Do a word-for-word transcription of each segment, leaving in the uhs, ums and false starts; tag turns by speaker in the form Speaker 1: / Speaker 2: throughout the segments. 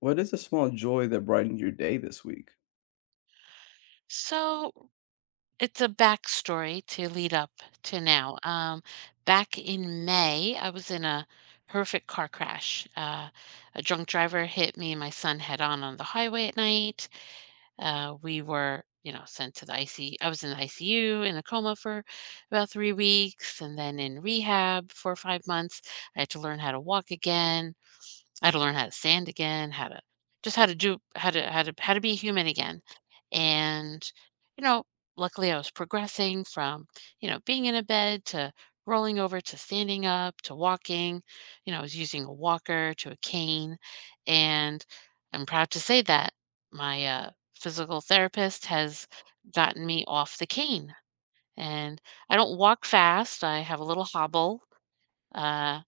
Speaker 1: What is a small joy that brightened your day this week?
Speaker 2: So it's a backstory to lead up to now. Um, back in May, I was in a horrific car crash. Uh, a drunk driver hit me and my son head on on the highway at night. Uh, we were, you know, sent to the I C. I was in the I C U in a coma for about three weeks, and then in rehab for five months. I had to learn how to walk again. I had to learn how to stand again, how to just how to do how to how to how to be human again. And, you know, luckily I was progressing from, you know, being in a bed to rolling over to standing up to walking. You know, I was using a walker to a cane. And I'm proud to say that my uh, physical therapist has gotten me off the cane. And I don't walk fast. I have a little hobble. Uh,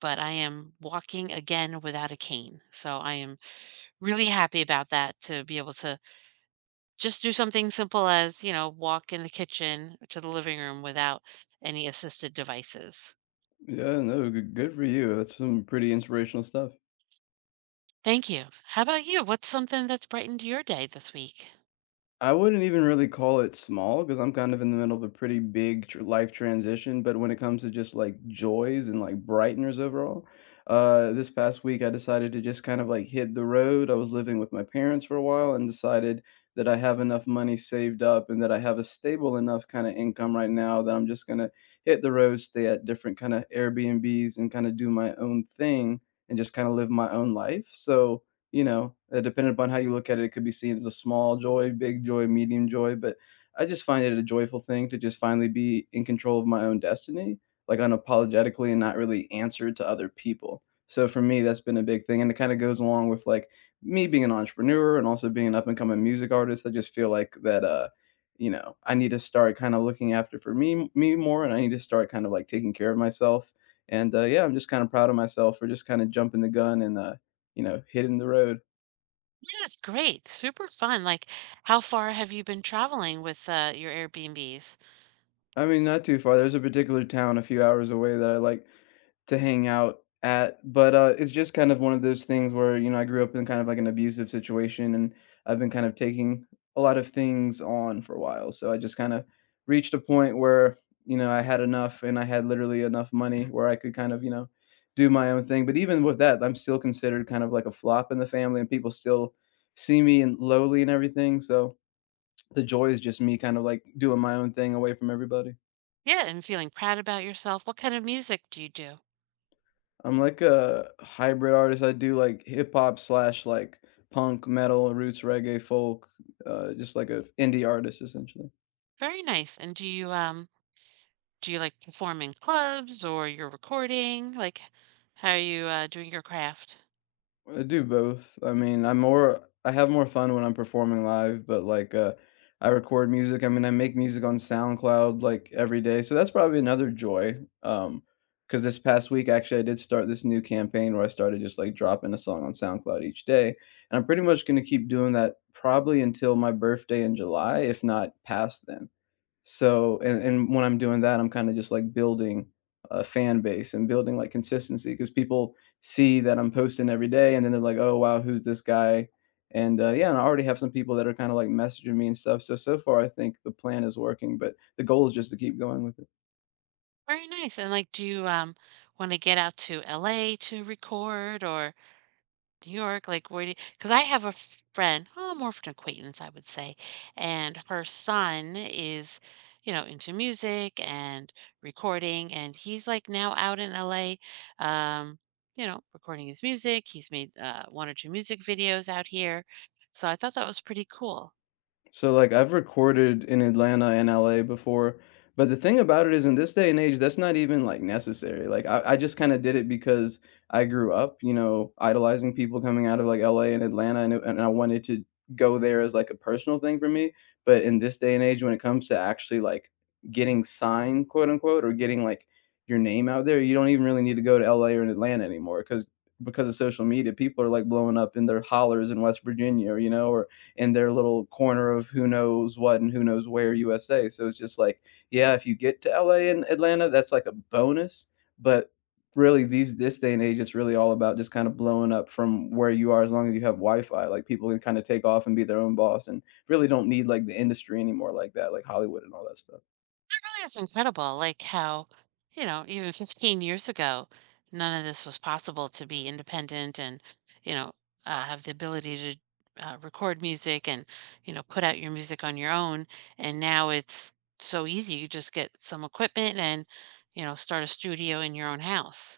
Speaker 2: but I am walking again without a cane. So I am really happy about that, to be able to just do something simple as, you know, walk in the kitchen to the living room without any assisted devices.
Speaker 1: Yeah, no, g- good for you. That's some pretty inspirational stuff.
Speaker 2: Thank you. How about you? What's something that's brightened your day this week?
Speaker 1: I wouldn't even really call it small because I'm kind of in the middle of a pretty big tr- life transition. But when it comes to just like joys and like brighteners overall, uh, this past week I decided to just kind of like hit the road. I was living with my parents for a while and decided that I have enough money saved up and that I have a stable enough kind of income right now that I'm just gonna hit the road, stay at different kind of Airbnbs and kind of do my own thing and just kind of live my own life. So you know, uh, depending upon how you look at it, it could be seen as a small joy, big joy, medium joy, but I just find it a joyful thing to just finally be in control of my own destiny, like unapologetically and not really answer to other people. So for me, that's been a big thing. And it kind of goes along with like me being an entrepreneur and also being an up and coming music artist. I just feel like that, uh, you know, I need to start kind of looking after for me, me more, and I need to start kind of like taking care of myself. And uh, yeah, I'm just kind of proud of myself for just kind of jumping the gun and uh, you know, hitting the road.
Speaker 2: Yeah, that's great. Super fun. Like, how far have you been traveling with uh, your Airbnbs?
Speaker 1: I mean, not too far. There's a particular town a few hours away that I like to hang out at, but, uh, it's just kind of one of those things where, you know, I grew up in kind of like an abusive situation, and I've been kind of taking a lot of things on for a while, so I just kinda reached a point where, you know, I had enough, and I had literally enough money where I could kind of, you know, do my own thing, but even with that, I'm still considered kind of like a flop in the family, and people still see me and lowly and everything, so the joy is just me kind of, like, doing my own thing away from everybody.
Speaker 2: Yeah, and feeling proud about yourself. What kind of music do you do?
Speaker 1: I'm like a hybrid artist, I do, like, hip hop slash, like, punk, metal, roots, reggae, folk, uh, just like a indie artist, essentially.
Speaker 2: Very nice. And do you um do you like perform in clubs or you're recording? Like, how are you uh, doing your craft?
Speaker 1: I do both. I mean, I'm more I have more fun when I'm performing live, but like uh I record music. I mean, I make music on SoundCloud like every day. So that's probably another joy. Um Cuz this past week actually I did start this new campaign where I started just like dropping a song on SoundCloud each day, and I'm pretty much going to keep doing that probably until my birthday in July, if not past then. So and and when I'm doing that, I'm kinda just, like, building a fan base and building, like, consistency because people see that I'm posting every day, and then they're like, "Oh, wow, who's this guy?" And, uh, yeah, and I already have some people that are kinda, like, messaging me and stuff. So, so far, I think the plan is working, but the goal is just to keep going with it.
Speaker 2: Very nice. And like, do you um want to get out to L A to record or New York? Like, where do you? Because I have a f- friend, oh, more of an acquaintance, I would say, and her son is, you know, into music and recording, and he's like now out in L A. Um, you know, recording his music. He's made uh, one or two music videos out here. So I thought that was pretty cool.
Speaker 1: So, like, I've recorded in Atlanta and L A before, but the thing about it is in this day and age, that's not even like necessary. Like, I, I just kind of did it because I grew up, you know, idolizing people coming out of like L A and Atlanta, and, it- and I wanted to go there as like a personal thing for me. But in this day and age, when it comes to actually like getting signed, quote unquote, or getting like your name out there, you don't even really need to go to L A or in Atlanta anymore because because of social media, people are like blowing up in their hollers in West Virginia, or you know, or in their little corner of who knows what and who knows where U S A. So it's just like, yeah, if you get to L A and Atlanta, that's like a bonus. But really these this day and age it's really all about just kind of blowing up from where you are as long as you have Wi-Fi. Like people can kind of take off and be their own boss and really don't need like the industry anymore like that, like Hollywood and all that stuff.
Speaker 2: It's incredible, like how, you know, even fifteen years ago, none of this was possible to be independent and, you know, uh, have the ability to uh, record music and, you know, put out your music on your own. And now it's so easy. You just get some equipment and, you know, start a studio in your own house.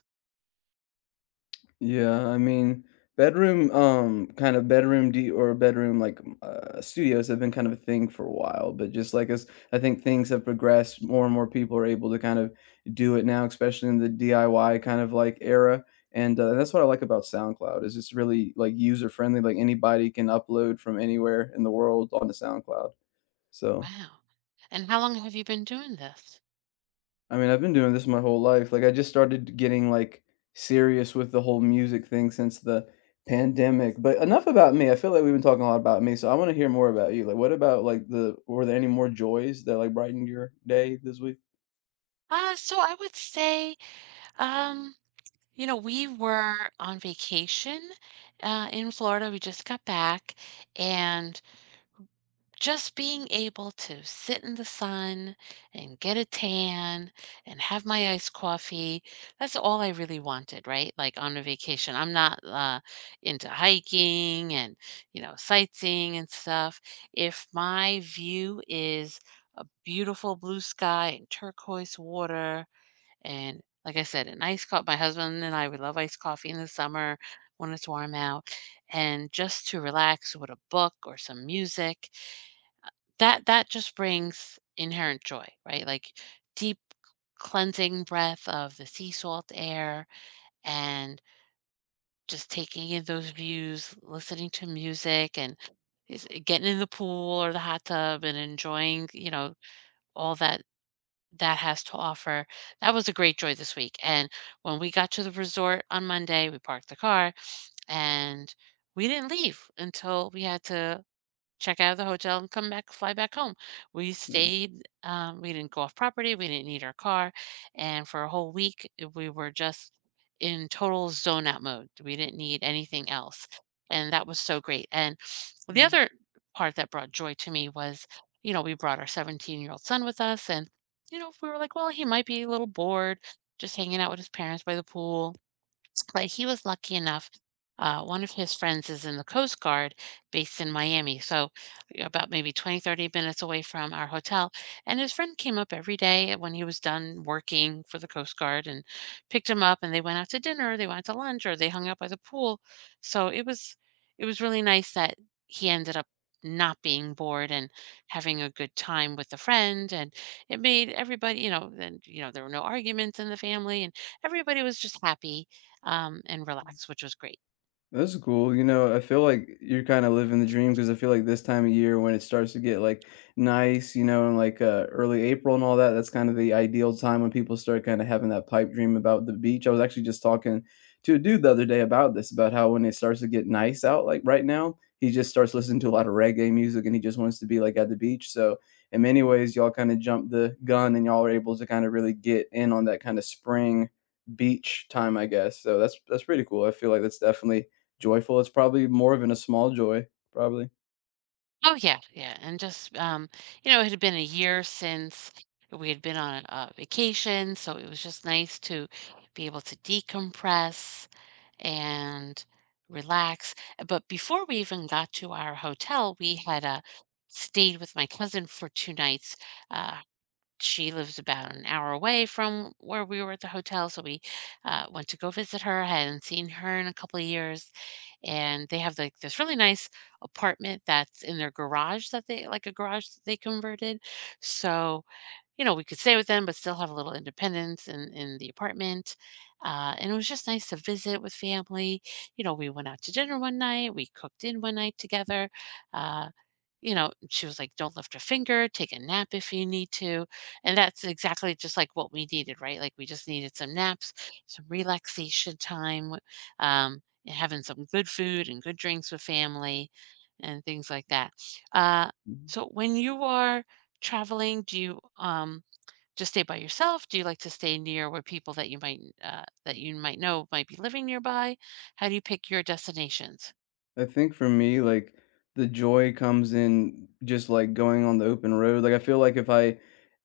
Speaker 1: Yeah, I mean, bedroom, um, kind of bedroom de or bedroom like m- uh, studios have been kind of a thing for a while, but just like as I think things have progressed, more and more people are able to kind of do it now, especially in the D I Y kind of like era. And uh, that's what I like about SoundCloud is it's really like user friendly. Like anybody can upload from anywhere in the world onto SoundCloud. So,
Speaker 2: Wow. And how long have you been doing this?
Speaker 1: I mean, I've been doing this my whole life. Like, I just started getting, like, serious with the whole music thing since the pandemic. But enough about me. I feel like we've been talking a lot about me, so I wanna hear more about you. Like, what about, like, the were there any more joys that, like, brightened your day this week?
Speaker 2: Uh, so I would say, um, you know, we were on vacation uh, in Florida. We just got back, and just being able to sit in the sun and get a tan and have my iced coffee, that's all I really wanted, right? Like on a vacation. I'm not uh, into hiking and, you know, sightseeing and stuff. If my view is a beautiful blue sky and turquoise water, and like I said, an iced co my husband and I, we love iced coffee in the summer when it's warm out, and just to relax with a book or some music, that that just brings inherent joy, right? Like deep cleansing breath of the sea salt air and just taking in those views, listening to music and is getting in the pool or the hot tub and enjoying, you know, all that that has to offer. That was a great joy this week. And when we got to the resort on Monday, we parked the car and we didn't leave until we had to check out of the hotel and come back, fly back home. We
Speaker 1: Nice.
Speaker 2: stayed, um, we didn't go off property, we didn't need our car. And for a whole week, uh, we were just in total zone out mode. We didn't need anything else. And that was so great. And the other part that brought joy to me was, you know, we brought our seventeen year old son with us. And, you know, we were like, well, he might be a little bored just hanging out with his parents by the pool, but he was lucky enough. Uh, one of his friends is in the Coast Guard based in Miami, so yeah, about maybe twenty, thirty minutes away from our hotel. And his friend came up every day when he was done working for the Coast Guard and picked him up. And they went out to dinner, they went out to lunch, or they hung out by the pool. So it was it was really nice that he ended up not being bored and having a good time with a friend. And it made everybody, you know, then you know there were no arguments in the family, and everybody was just happy um, and relax, which was great.
Speaker 1: That's cool. You know, I feel like you're kind of living the dream because I feel like this time of year when it starts to get like nice, you know, and like uh, early April and all that, that's kind of the ideal time when people start kind of having that pipe dream about the beach. I was actually just talking to a dude the other day about this, about how when it starts to get nice out, like right now, he just starts listening to a lot of reggae music and he just wants to be like at the beach. So, in many ways, y'all kind of jumped the gun and y'all are able to kind of really get in on that kind of spring beach time, I guess. So that's that's pretty cool. I feel like that's definitely joyful, it's probably more of in a small joy, probably.
Speaker 2: Oh yeah, yeah, and just um, you know, it had been a year since we had been on a, a vacation, so it was just nice to be able to decompress and relax. But before we even got to our hotel, we had uh, stayed with my cousin for two nights. Uh, she lives about an hour away from where we were at the hotel, so we uh, went to go visit her. I hadn't seen her in a couple of years and they have like this really nice apartment that's in their garage that they like a garage that they converted. So you know, we could stay with them, but still have a little independence in, in the apartment. Uh, and it was just nice to visit with family. You know, we went out to dinner one night, we cooked in one night together. Uh, you know, she was like, don't lift a finger, take a nap if you need to. And that's exactly just like what we needed, right? Like we just needed some naps, some relaxation time, um, and having some good food and good drinks with family and things like that. Uh,
Speaker 1: Mm.
Speaker 2: so when you are traveling? Do you, um, just stay by yourself? Do you like to stay near where people that you might, uh, that you might know might be living nearby? How do you pick your destinations?
Speaker 1: I think for me, like the joy comes in just like going on the open road. Like I feel like if I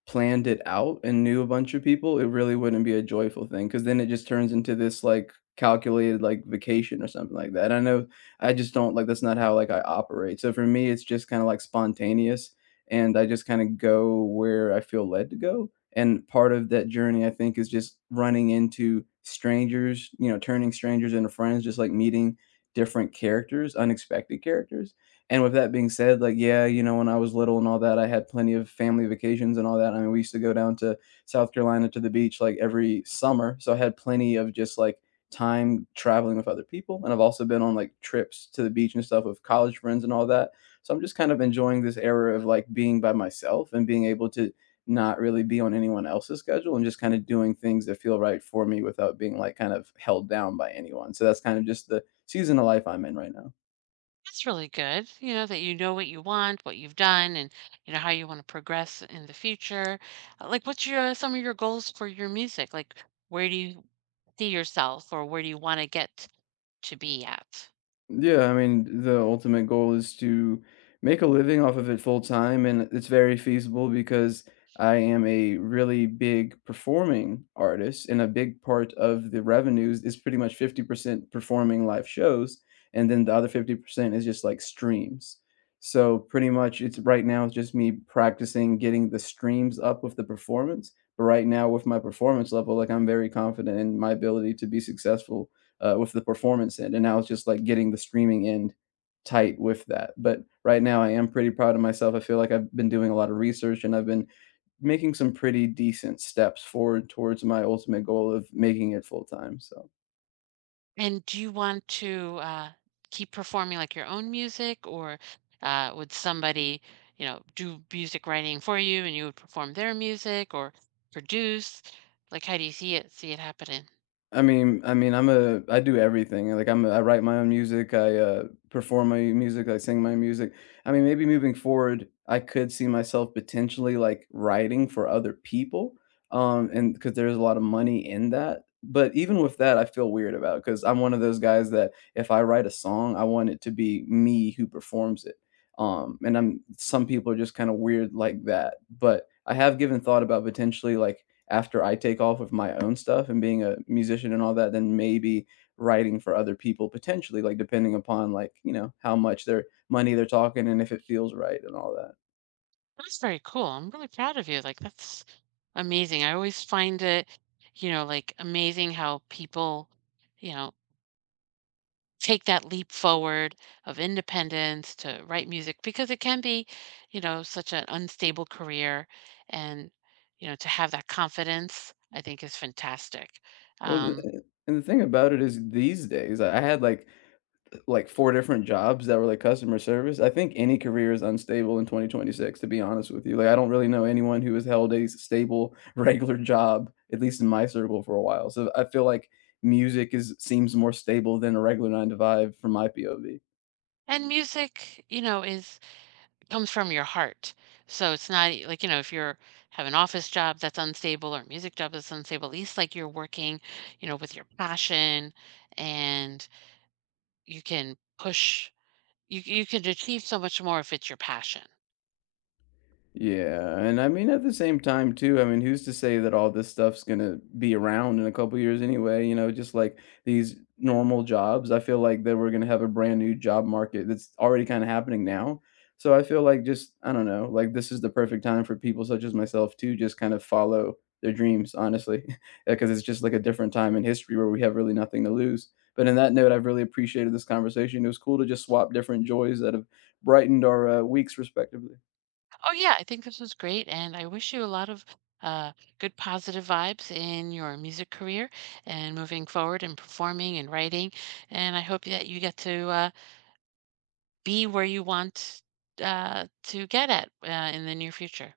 Speaker 1: planned it out and knew a bunch of people, it really wouldn't be a joyful thing because then it just turns into this like calculated like vacation or something like that. I know I just don't like that's not how like I operate. So for me, it's just kind of like spontaneous and I just kind of go where I feel led to go. And part of that journey, I think, is just running into strangers, you know, turning strangers into friends, just like meeting different characters, unexpected characters, and with that being said, like, yeah, you know, when I was little and all that, I had plenty of family vacations and all that, I mean, we used to go down to South Carolina to the beach, like, every summer, so I had plenty of just, like, time traveling with other people, and I've also been on, like, trips to the beach and stuff with college friends and all that, so I'm just kind of enjoying this era of, like, being by myself and being able to not really be on anyone else's schedule and just kinda doing things that feel right for me without being, like, kind of held down by anyone, so that's kind of just the season of life I'm in right now.
Speaker 2: That's really good, you know, that you know what you want, what you've done, and you know how you want to progress in the future. Uh, Like, what's your uh, some of your goals for your music? Like, where do you see yourself, or where do you want to get to be at?
Speaker 1: Yeah, I mean, the ultimate goal is to make a living off of it full time, and it's very feasible because I am a really big performing artist, and a big part of the revenues is pretty much fifty percent performing live shows, and then the other fifty percent is just like streams. So pretty much it's right now it's just me practicing getting the streams up with the performance. But right now with my performance level, like I'm very confident in my ability to be successful uh, with the performance end. And now it's just like getting the streaming end tight with that. But right now, I am pretty proud of myself. I feel like I've been doing a lot of research and I've been making some pretty decent steps forward towards my ultimate goal of making it full time. So.
Speaker 2: And do you want to uh, keep performing like your own music, or uh, would somebody, you know, do music writing for you and you would perform their music or produce? Like, how do you see it see it happening?
Speaker 1: I mean I mean, I'm a I do everything, like, I'm a I write my own music, I, uh, perform my music, I sing my music. I mean, maybe moving forward, I could see myself potentially, like, writing for other people, um, and because there's a lot of money in that, but even with that, I feel weird about because 'cause I'm one of those guys that if I write a song, I want it to be me who performs it, um, and I'm some people are just kinda weird like that, but I have given thought about potentially, like, after I take off with my own stuff and being a musician and all that, then maybe writing for other people potentially, like depending upon like, you know, how much their money they're talking and if it feels right and all that.
Speaker 2: That's very cool. I'm really proud of you. Like, that's amazing. I always find it, you know, like amazing how people, you know, take that leap forward of independence to write music because it can be, you know, such an unstable career. And, you know, to have that confidence, I think is fantastic.
Speaker 1: Well, the,
Speaker 2: Um,
Speaker 1: eh, and the thing about it is these days I I had like like four different jobs that were, like, customer service, I think any career is unstable in twenty twenty-six, to be honest with you. Like, I don't really know anyone who has held a stable, regular job, at least in my circle, for a while. So I feel like music is seems more stable than a regular nine to five from my P O V.
Speaker 2: and music, you know, is comes from your heart. So it's not e, like, you know, if you're have an office job that's unstable or a music job that's unstable, at least like you're working, you know, with your passion and you can push You you can achieve so much more if it's your passion.
Speaker 1: Yeah, and I mean at the same time too, I mean, who's to say that all this stuff's gonna be around in a couple years anyway, you know, just like these normal jobs. I feel like that we're gonna have a brand new job market that's already kind of happening now. So I feel like just I don't know, like this is the perfect time for people such as myself to just kind of follow their dreams, honestly, because it's just like a different time in history where we have really nothing to lose. But in that note, I've really appreciated this conversation. It was cool to just swap different joys that have brightened our uh, weeks respectively.
Speaker 2: Oh, yeah, I think this was great, and I wish you a lot of, uh, good positive vibes in your music career and moving forward and performing and writing, and I hope that you get to, uh be where you want uh, to get at uh, in the near future.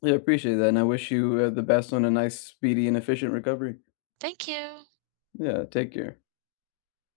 Speaker 1: Yeah, I appreciate that, and I wish you, uh, the best on a nice, speedy, and efficient recovery.
Speaker 2: Thank you.
Speaker 1: Yeah, take care.